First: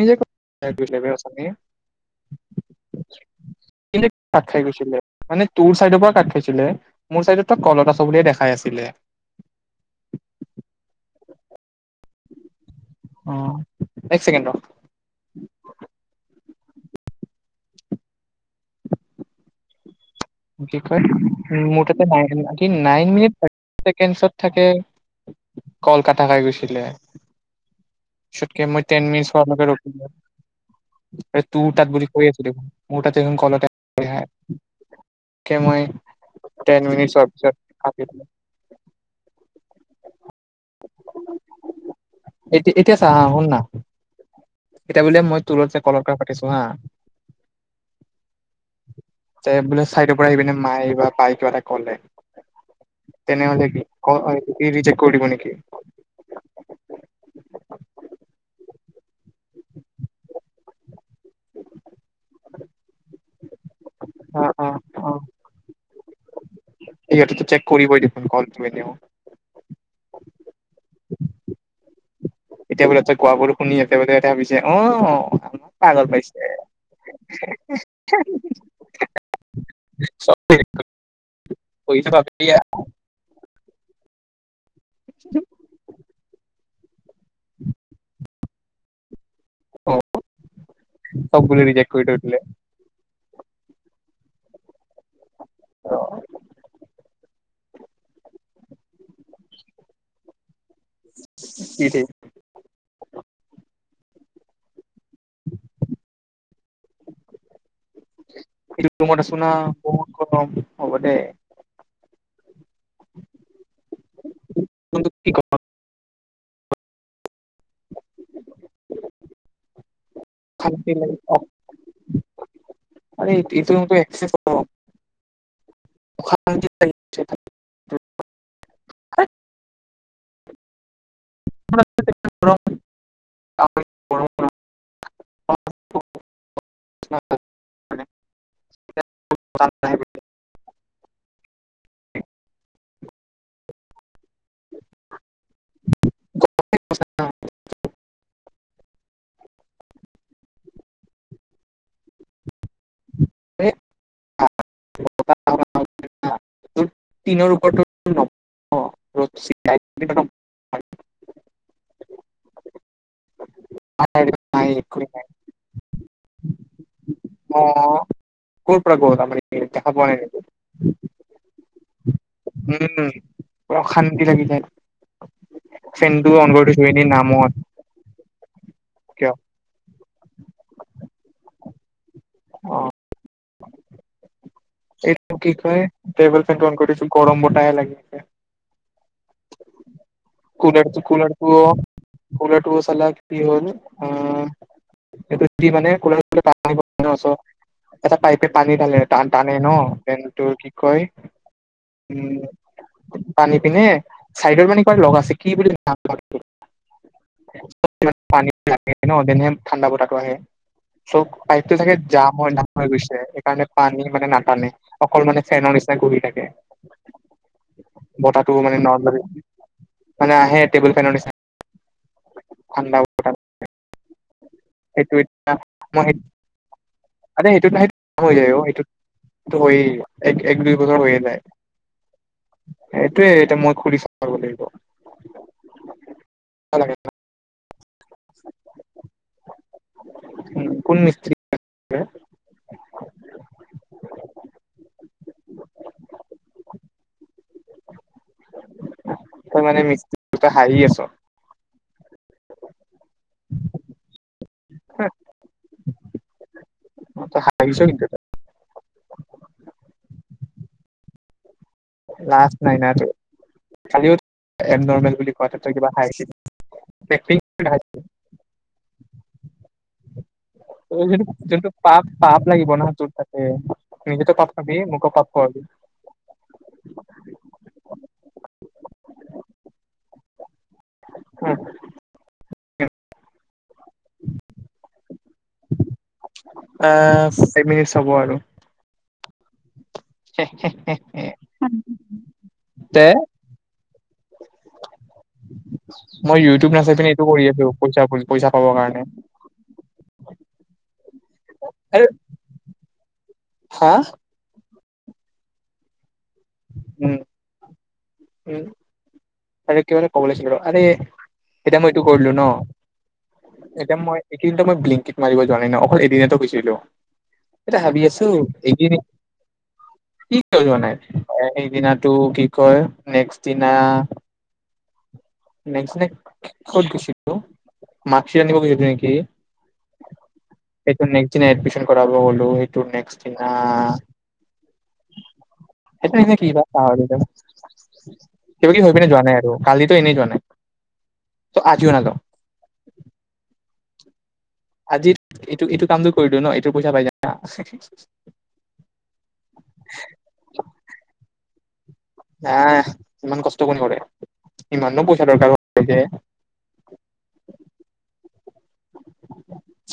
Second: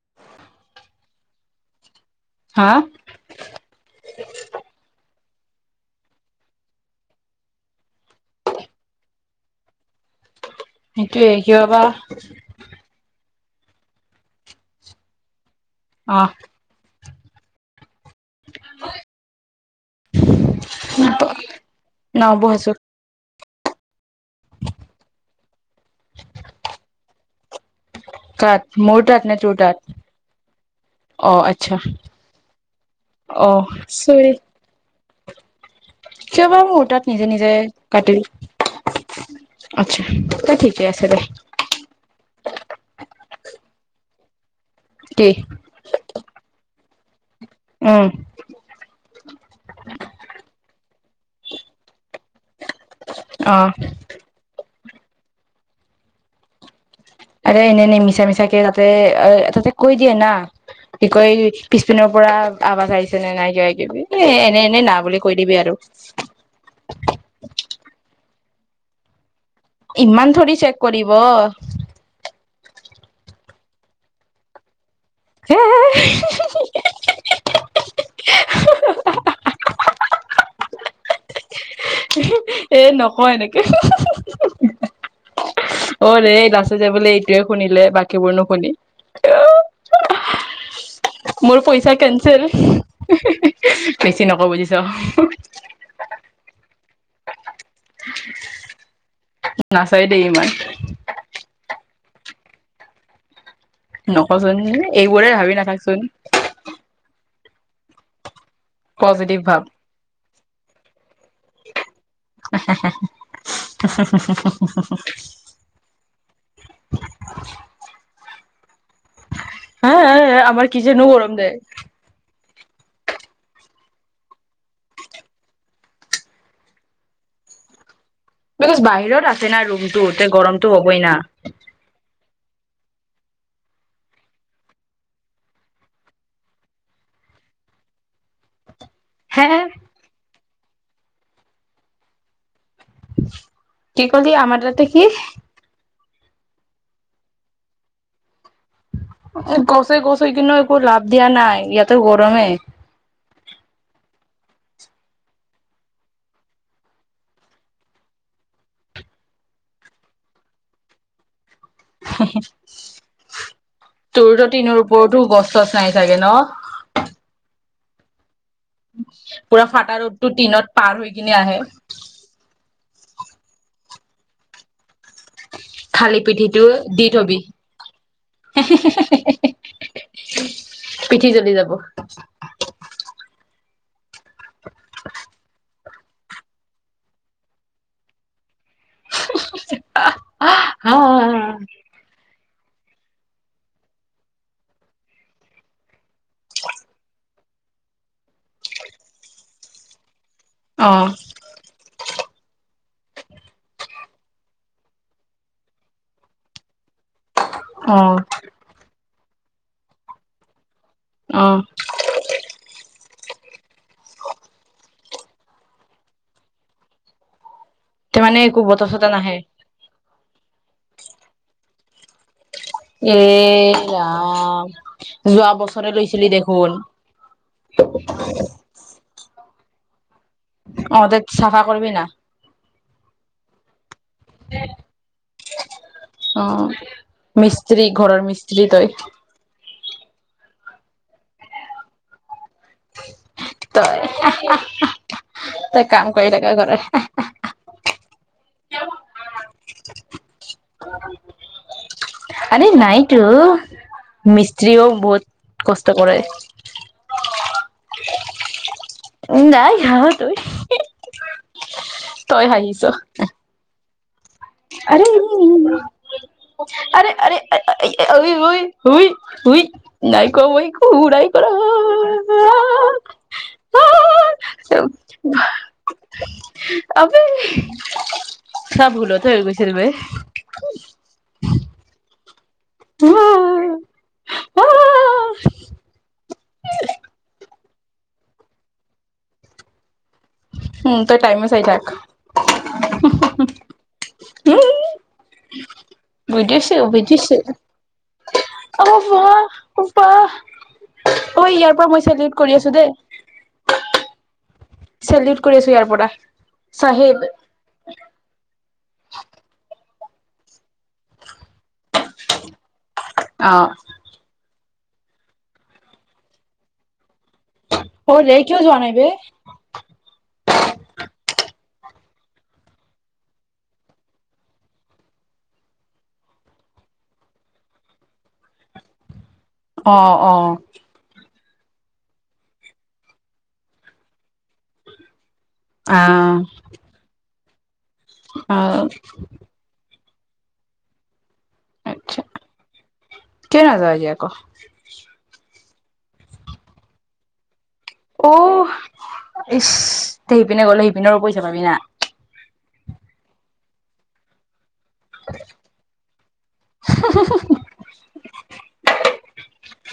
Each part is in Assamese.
নিজকে উচুনি। হা এনেই কাট খাই গৈছিলে। মানে তোৰ চাইডৰ পৰা কাট খাইছিলে মোৰ চাইডতটো কলত আছ বুলিয়ে দেখাই আছিলে। তে কিয় বা। [unintelligible] অ এক চেকেণ্ড। অহ। কি কয় মোৰ তাতে ন নাইন মিনিট। ছেকেণ্ডছত থাকে। কল কাটা খাই গৈছিলে চটকে, কাত মই মোৰ টেন তাত মিনিটছ নে হোৱাৰ তোৰ আগতেই তাত ৰাখি দিলোঁ। অ আৰে, তোৰ আচ্ছা তাত বুলি কৈ আছে দেখোন। মোৰ তাতে দেখোন, অ কলতেই দেখাই কিয়বা মোৰ তাত নিজে হোৱাৰ নিজে পিছত কাটি কাটিল। দিলো আচ্ছা, তে, ঠিকে আছে দে। আ এতিয়া বোলে, কি মই তোৰ লগত যে কলৰ পৰা পাতিছোঁ হা উম যে বোলে, চাইডৰ পৰা আহি পিনে, মায়ে বা বায়ে, কিবা এটা ক'লে অ তেনেহ'লে, কি কল, কি, ৰিজেক্ট কৰি দিব নেকি? আৰে, এনে-এনে, মিছা-মিছাকে, তাতে, আ, তাতে কৈ দিয়ে না, কি কয়, পিছপিনৰ পৰা আৱাজ আহিছে নে নাই। এ, অ', অ', এনে-এনে ন অ', বুলি কৈ দিবি, আৰু তুমি এতিয়া মোক ইমান ধৰি চেক কৰিব এতিয়া বোলে, তই কোৱাবোৰো শুনি, একেবাৰে সিহঁতে ভাবিছে, অ' অ', পাগল পাইছে চব কৰিচাবাগে। এ, নকয় এনেকে। অৰে কৈছে বোলে, এইটোয়েই শুনিলে। বাকীবোৰ নুশুনি অ চব বোলে মোৰ ৰিজেক্ট পইচা কৰি থৈ দিলে কেনচেল বেছি নকওঁ বুজিছ [inaudible] নাচায় দেই, ইমান কি ঠিক নফচ [unintelligible] এইবোৰেই ভাবি নাথাকচোন [inaudible] পজিটিভ ভাব [unintelligible] হ'ব দে [unintelligible] কিন্তু কি কম [inaudible] হা, আ, আ আমাৰ অশান্তি কিচেনো লাগি গৰম দে আৰে, এইটো, এইটো ৰুমটো এক্সেছ গৰম অশান্তি লাগি গৈছে গৰমতো হবই না [unintelligible] হে কি কলি আমাৰ ৰাতে কি [inaudible] কছোই কছেই কিন্তু একো লাভ দিয়া নাই ইয়াতে গৰমে [inaudible] নৰ ওপৰতো অ [inaudible] হহ [inaudible] তোৰ ত টিনৰ ওপৰতো গছ চচ নাই চাগে ন অ পুৰা ফাটা ৰদটো নেকি টিনত পাৰ হৈ কিনে আহে উম অশান্তি লাগি যায় খালি ফেনটো অন পিঠিটো কৰি দিছো এনেই নামৰ হ [inaudible] পিঠি জ্বলি যাব অ এইটো কি কয় টেবুল ফেন কৰিছো গৰম বতাহে লাগি আছে হা কুলাৰটো কুলাৰটো অ কুলাৰটো চালা, কি হ'ল? আ, এইটো কি, মানে কুলাৰটো [unintelligible] পানী ভৰাই ন', চ'। এটা পাইপে পানী তালে টান তানে ন' দেন, তোৰ কি অ কয়? উম, পানী পিনে চাইডৰ, মানে কিবা লক আছে কি বুলি [unintelligible] [inaudible] অ ন', [unintelligible] ঠাণ্ডা বতাহটো আহে চব অ পাইপটো চাগে জাম হয়, নাম হৈ গৈছে সেইকাৰণে পান মানে, নাটানে অকল মানে ফেনৰ নিচিনা ঘৰি থাকে তাৰ বতাহটো একো মানে বতাহ ন চতাহ নাহে মানে আহে টেবুল ফেনৰ নিচ এৰা সেইটো যোৱা এতিয়া বছৰে মই সেই লৈছিলি দেখোন। ধই অতে চাফা কৰবি ন? সেইটোয়ে এতিয়া মই খুুলিছো অ'। লাগিব মিষ্ট্ৰি ঘৰৰ মিস্ত্ৰী তই। উ, কোন? [unintelligible] তই, তই কাম কৰি থাক ঘৰৰ। তই মান মিক [unintelligible] হাহী আছো। আৰে নাইতো, মিস্ত্ৰ্ৰীও বহুত কষ্ট কৰে তই হাঁহিছ কিন্তু নাই হ ত তই, লাজ নাই হাহিছ। না তোৰ [inaudible] আৰে, এবনৰ্মেল বুলি কোৱা তাতে কিবা খাইছিল আৰে, আৰে, অ, [unintelligible] উই নাই কোৱা ম‍ই‌ যোনটো কিকৰা যোনটো পাপ পাপ লাগিব না তোৰ তাতে নিজেতো পাপ খাবি মোকো পাপ খোৱাবি আ [unintelligible] ভুলত হৈ গৈছে। হেল [inaudible] [inaudible] [inaudible] [inaudible] আ মিনি চাব আৰু উম, তই টাইমে চাই থাক। তে অ অ [unintelligible] মই ইউটিউব বুজিছো নাচাই পিনে, এইটো বুজিছো কৰি আছো পইচা পইচা পাবৰ অ কাৰণে। বাহ অ, ইয়াৰ পৰা মই আৰে চেলিউট কৰি আছো দেই। হা চেলিউট কৰি আছো ইয়াৰ পৰা। উম চাহেব। উম আৰু কিবা এটা কব উলাইছোঁ আৰে- এতিয়া মই এইটো কৰিলো ন, অ এতিয়া মইটো মই বিলিংকিটত মাৰিব যোৱা নাই ন, অকল এদিনতে গৈছিলো। এতিয়া ভাবি অ আছো, ৰে কিয় যোৱা এইদিন নাই বে কি কৰিব নাই সেইদিনাটো, কি কয় নেক্স দিনা নক্ দিনা কত গৈছিলো মাক্ আনিব গুছিলো নেকি। অ, অ। সেইটো নেক্সট এডমিশন কৰাব গলো, এইটো নেক্সদিনা সেইটো আহ কিবা পা [inaudible] অ কিবাকিবি হৈ পিনে যোৱা নাই আৰু, কালী ত‌ই এনেই জোৱা নাই, ত‌ই আজিও নাজাও। নাযাও এতিয়া আকৌ আজি এইটো এইটো কামটোৰ কৰি দিও ন এইটো পইচা পাই যাম অ ইচ সিপিনে গল সেইপিনে পইচা পাবি না হা ইমান কষ্ট কৰিব পাৰে ইমানো পইচা দৰকাৰ যে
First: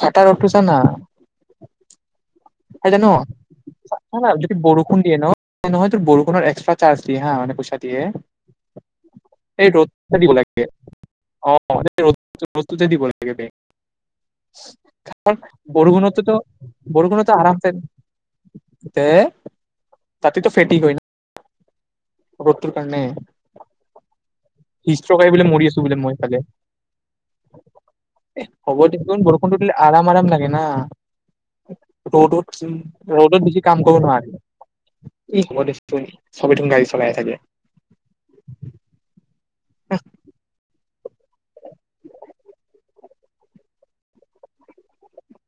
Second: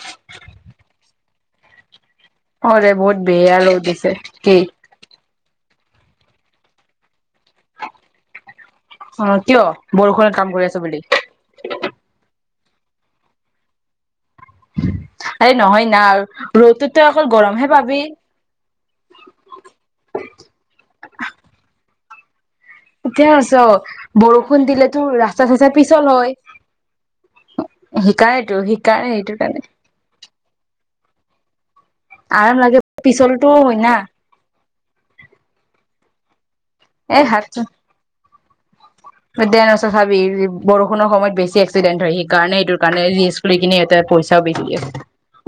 চাটাৰ ৰ'দটো ছা না অ দে বহুত বেয়া লৈ দিছে যদি কি বৰষুণ দিয়ে ন নহয় বৰষুণৰ এক্সট্ৰা চাৰ্জ হা মানে পইচা দিয়ে অ কিয় এই ৰ'দ দিব বৰষুণত কাম লাগে কৰি আছ বুলি অ ৰ প্ৰস্তুতে দিব লাগে বেং তপ আৰে নহয় না বৰষুণত ৰ'দত তই অকল বৰষুণত গৰমহে আৰামচে পাবি তে তাতেটো ফেটি গ ন ৰ'দটোৰ কাৰণে এতিয়া আছ [unintelligible] [unintelligible] বৰষুণ দিলে হিষ্ট্ৰ তোৰ খাই বোলে ৰাস্তা মৰি চচ্তা আছো বোলে পিছল মই হয় ইফালে শিকায়টো শিকায় সেইটো কাৰণে এ না আৰাম ৰ'দত লাগে ৰ'দত পিছলটো বেছি হয় কাম না কৰিব নোৱি হয় চবথন গাডী চলাই এ থাকে মধ্যয়ান চাবি বৰ সময়ত বেছি এক্সিডেণ্ট হয় সেইকাৰণে এইটো কাৰণেি্ কিনে এতে পইচাও বিি দিয়ে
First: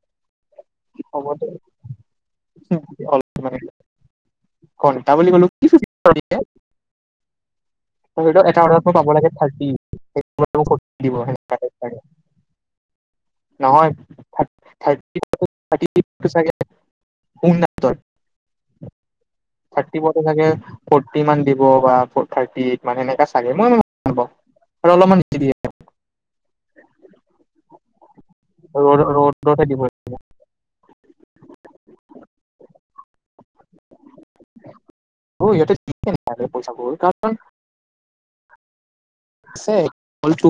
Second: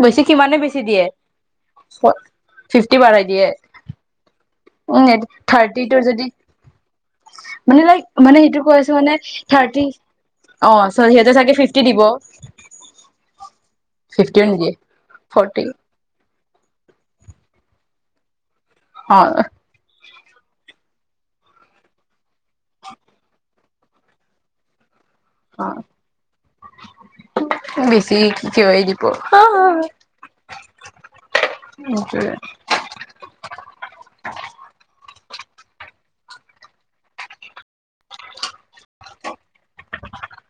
বেছ কিমানে বেছি দিয়ে হ'ব দে ফিফটি অলপ পাৰাই দিয়ে মানে ঘন্টা বুলি ক'লো কি এটা অৰ্ডাৰত [unintelligible] মই পাব লাগে থাৰ্টি দিব সেনেকুৱা টাইপ লাগে উ নহয় থ ফৰ্টি চাগে উনৰ অ থাৰ্টাগে ফৰ্টি মান দিব বা ফ থাৰ্ি এইট মানে এনেককা চাগে মই অ আৰু অলপমান বেছি দিয়ে অ বেছি ক ৰ'দ দিব ৰ'দতে দিব সটে [unintelligible] অ ইটো ঠিকে ন পইচা কাৰণ [unintelligible] ডড টো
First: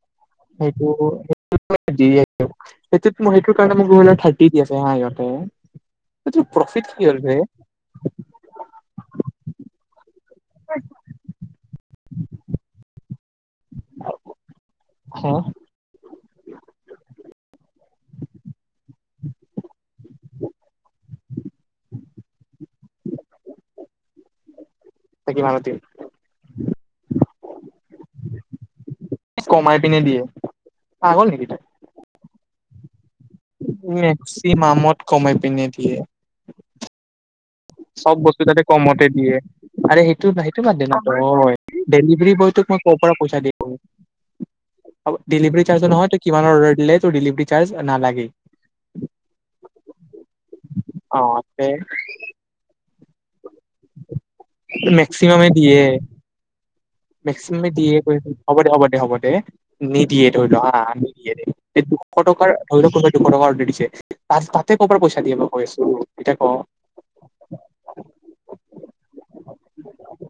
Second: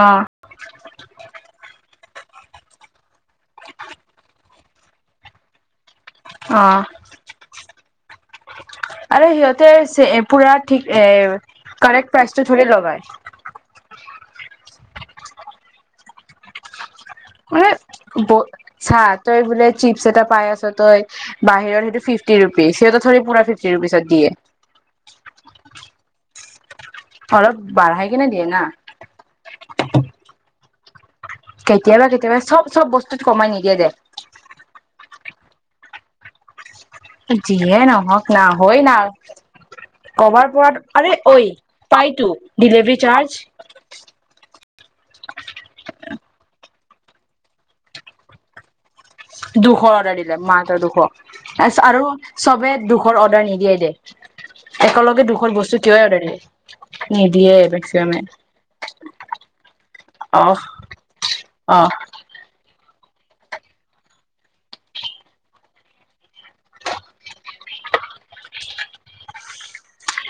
অ এটো মইেইটো কাৰণে ম গহণা থাকি কি আছে আহ ইতে ত অ প্ৰফিট কি হল ভ আৰু সিহঁতে পুৰা ঠিক এ কাৰেক্ট প্ৰাইচটো ধৰি লগাই হা মানে ব ছা তই বলে চিপছ এটা পাইছ তই বাহিৰত সেইটো ফিফটি ৰুপিজ সেই ধ পুৰা ফিফটি ৰুপিজত দিয়ে চাকিমান মতি অলপ বাঢ়াই কিনে দিয়ে না কমাই পিনে দিয়ে পাগল নেকি তই কেতিয়াবা কেতিয়াবা চব চব বসু মেক্সিমামত কমাই [inaudible] যিয়ে চব নহওক বস্তু না তাতেই হয় না কমতে দিয়ে, [unintelligible] টো কবাৰ পৰা আৰে ঐ পাইতো ডেলিভাৰী চাৰ্জ ডিলিভৰি চাৰ্জ নালাগে। দুশ অৰ্ডাৰ দিলে মাহৰ দুশ অ ত আৰু চবে দুখৰ অৰ্ডাৰ নিকি মেক্সিমামে বস্তু দিয়ে কিয় অৰ্ডাৰ দিয়ে মেক্সিমামে দিয়ে হ'ব দে হ'ব দে হ'ব দে নিদিয়ে অ ধৰি লোৱা আহ নিদিয়ে দে অ দুশ টকাৰ কা অৰ্ড দিছে ত তাতে ক'ৰ পৰা পইচা দিয়া বা কৈ আছো এতিয়া ক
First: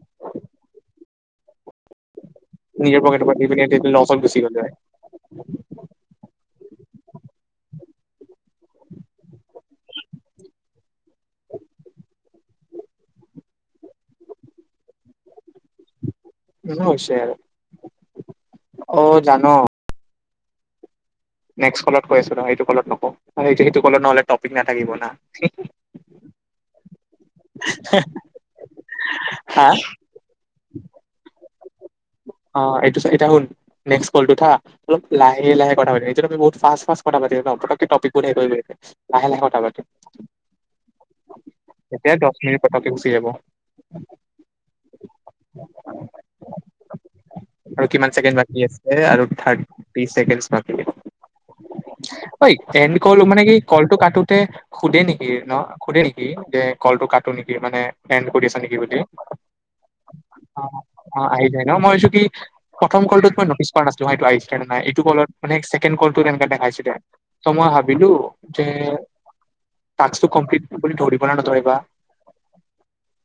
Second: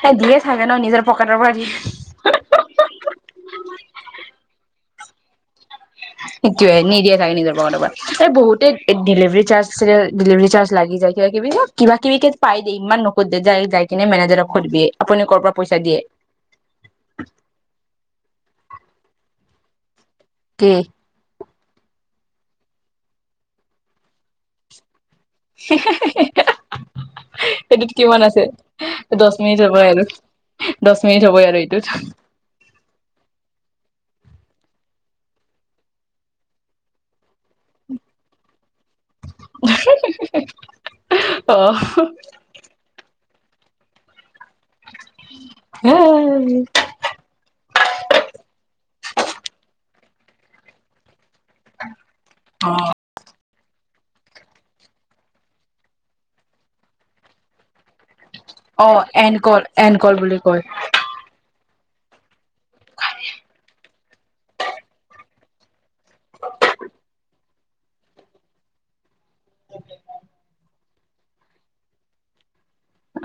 এই দুয়ে চাগে ন নিজৰ পকাৰৰ পাৰি নিজৰ পকেট পাতি প ন চল গুচি গ'লে সেইটোোৱয়ে নিদিয়ে থাগে নিজৰ প্ৰৰ পৰা এই বহুতে ডেলিভাৰী চাৰ্জ ডেলিভাৰী চাৰ্জ লাগি যায় কিবা কিবি কিবা কিবি পাই দে ইমান নোুধে য যাই কিনে মেনেজাৰক সোধিবিয়েপুনি কৰ পৰা পইচা দিয়ে হৈছে জানো? কি? ক কৈ আছো ন সটো ক নক সেইটো ক নহলে টপিক নাথাকিব না [inaudible] সেইটোত কিমান আছে দহ হা মিনিটৰ পৰা আৰু? দশমিন হ ই আৰু এইটোত অ' এইটো এ হুন নেক্ কলা অলপ লাহে লাহে কথা পাতিটো লাহে লাহে কটাবাতি অ এতিয়া দহ মিনিট পটকে গুচি যাব উ হ আৰু কিমানে বাকী আছে আৰু থাৰ্টি অ এড কল মানে কি কল কাটোতে সোধে নেকি ন সোধে নেকি যে কলটো কাটো নেকি মানে এণ্ড কৰি আছা নেকি অ বুলি এনকল এনকল বুলি কয় এ মই ভাবিছো কি প্ৰথম কলটোত মই নটিছ কৰা নাছিলো তোমাৰ এইটো আহিছে নে নাই এইটো কলত মানে ছেকেণ্ডত কলত টোত এনেকে দেখাইছিলে মই ভাবিলো যে টাক্ট্ৰটো কমপিলিত বুলি ধৰিবনে নধৰে বা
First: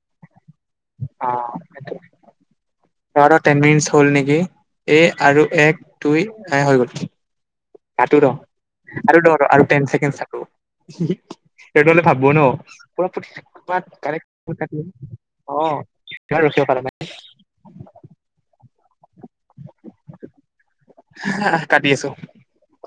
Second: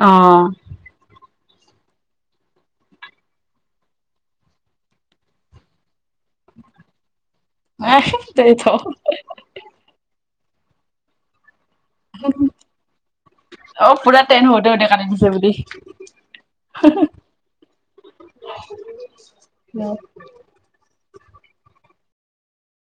আহ। ই টেন মিনিটছ হল নেকি এ আৰু এক দুই এ হৈ গ'ল এ কাটো তেই থ ৰহ আৰু আৰু ৰহ টেন ছেকেণ্ডত চাওঁ [inaudible] সেইটো হলে ভাবো ন পোৰা অ পুৰা টেন কাৰেক্ট হওঁতে হওঁতে কাটো কাটি দিছে বুলি। অ উম হ কাটি আছো